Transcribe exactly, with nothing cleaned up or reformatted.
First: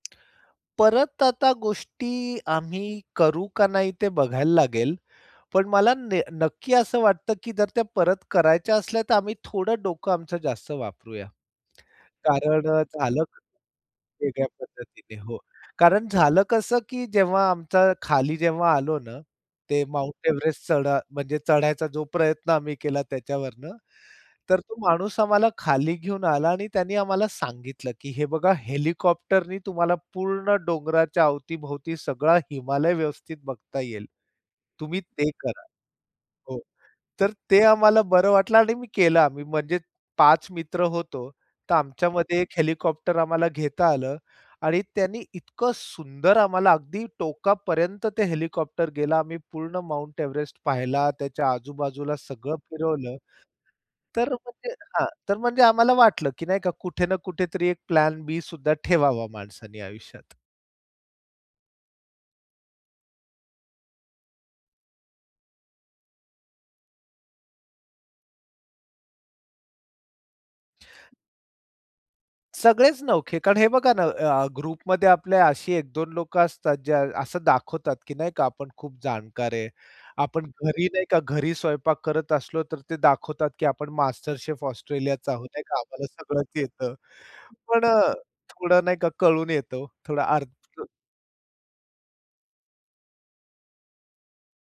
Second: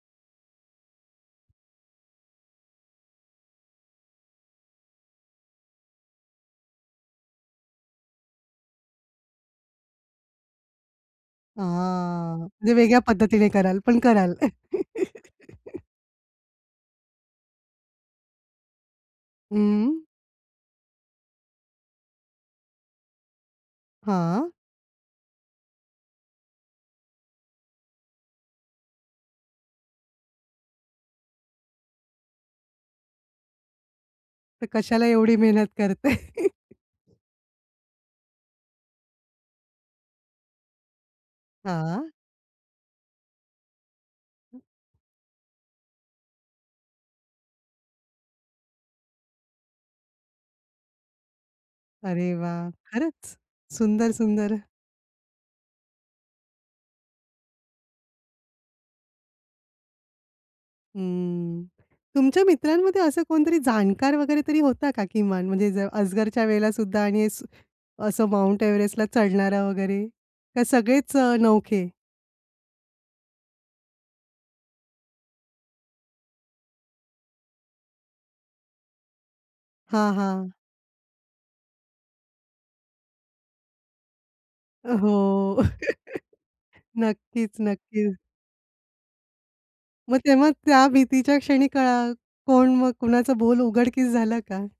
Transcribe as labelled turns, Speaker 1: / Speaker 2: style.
Speaker 1: परत आता गोष्टी आम्ही करू का नाही ते बघायला लागेल. पण मला ने नक्की असं वाटतं, की जर त्या परत करायच्या असल्या तर आम्ही थोडं डोकं आमचं जास्त वापरूया,
Speaker 2: हां,
Speaker 1: कारण
Speaker 2: म्हणजे
Speaker 1: अ,
Speaker 2: वेगळ्या
Speaker 1: झालं
Speaker 2: पद्धतीने कराल, पण कराल.
Speaker 1: वेगळ्या पद्धतीने. हो कारण झालं कसं की जेव्हा आमचा खाली जेव्हा आलो ना, ते
Speaker 2: हं.
Speaker 1: माउंट एव्हरेस्ट चढा म्हणजे चढायचा जो प्रयत्न आम्ही केला त्याच्यावरनं,
Speaker 2: हां.
Speaker 1: तर तो माणूस आम्हाला खाली घेऊन आला आणि त्यांनी आम्हाला सांगितलं, की "हे बघा हेलिकॉप्टरनी तुम्हाला पूर्ण डोंगराच्या अवतीभोवती सगळा हिमालय व्यवस्थित बघता येईल.
Speaker 2: तर
Speaker 1: तुम्ही
Speaker 2: कशाला
Speaker 1: ते
Speaker 2: एवढी
Speaker 1: करा."
Speaker 2: मेहनत करते?
Speaker 1: हो, तर ते आम्हाला बरं वाटलं आणि मी केला आम्ही म्हणजे पाच मित्र होतो. तर
Speaker 2: हां.
Speaker 1: आमच्यामध्ये एक हेलिकॉप्टर आम्हाला घेता आलं आणि त्यांनी इतकं सुंदर आम्हाला अगदी टोकापर्यंत ते हेलिकॉप्टर गेला. आम्ही पूर्ण माउंट एव्हरेस्ट पाहिला. त्याच्या आजूबाजूला
Speaker 2: अरे
Speaker 1: सगळं
Speaker 2: वाह!
Speaker 1: फिरवलं.
Speaker 2: खरंच सुंदर,
Speaker 1: तर
Speaker 2: सुंदर.
Speaker 1: म्हणजे हां, तर म्हणजे आम्हाला वाटलं की नाही का कुठे ना कुठेतरी एक प्लॅन बीसुद्धा ठेवावा माणसाने आयुष्यात.
Speaker 2: हं, तुमच्या मित्रांमध्ये असं कोणतरी जाणकार वगैरे तरी होता का किमान, म्हणजे ज अजगरच्या वेळेलासुद्धा आणि असं असं माउंट एव्हरेस्टला चढणारा वगैरे का सगळेच अ, नवखे?
Speaker 1: सगळेच नवखे. कारण हे बघा ना, अ, ग्रुपमध्ये आपल्या अशी एक-दोन लोकं असतात, जे असं दाखवतात, की नाही का आपण खूप जाणकार आहे.
Speaker 2: हां,
Speaker 1: आपण
Speaker 2: हां.
Speaker 1: घरी नाही का, घरी स्वयंपाक करत असलो, तर ते दाखवतात की आपण मास्टर शेफ ऑस्ट्रेलियाचा आहोत
Speaker 2: हो.
Speaker 1: नाही का, आम्हाला सगळंच येतं.
Speaker 2: नक्कीच,
Speaker 1: पण अ,
Speaker 2: नक्कीच.
Speaker 1: थोडं नाही का कळून येतो
Speaker 2: मग
Speaker 1: थोडं
Speaker 2: तेव्हा
Speaker 1: अर्थ
Speaker 2: त्या भीतीच्या क्षणी कळा कोण मग कुणाचा बोल उघडकीस झाला का?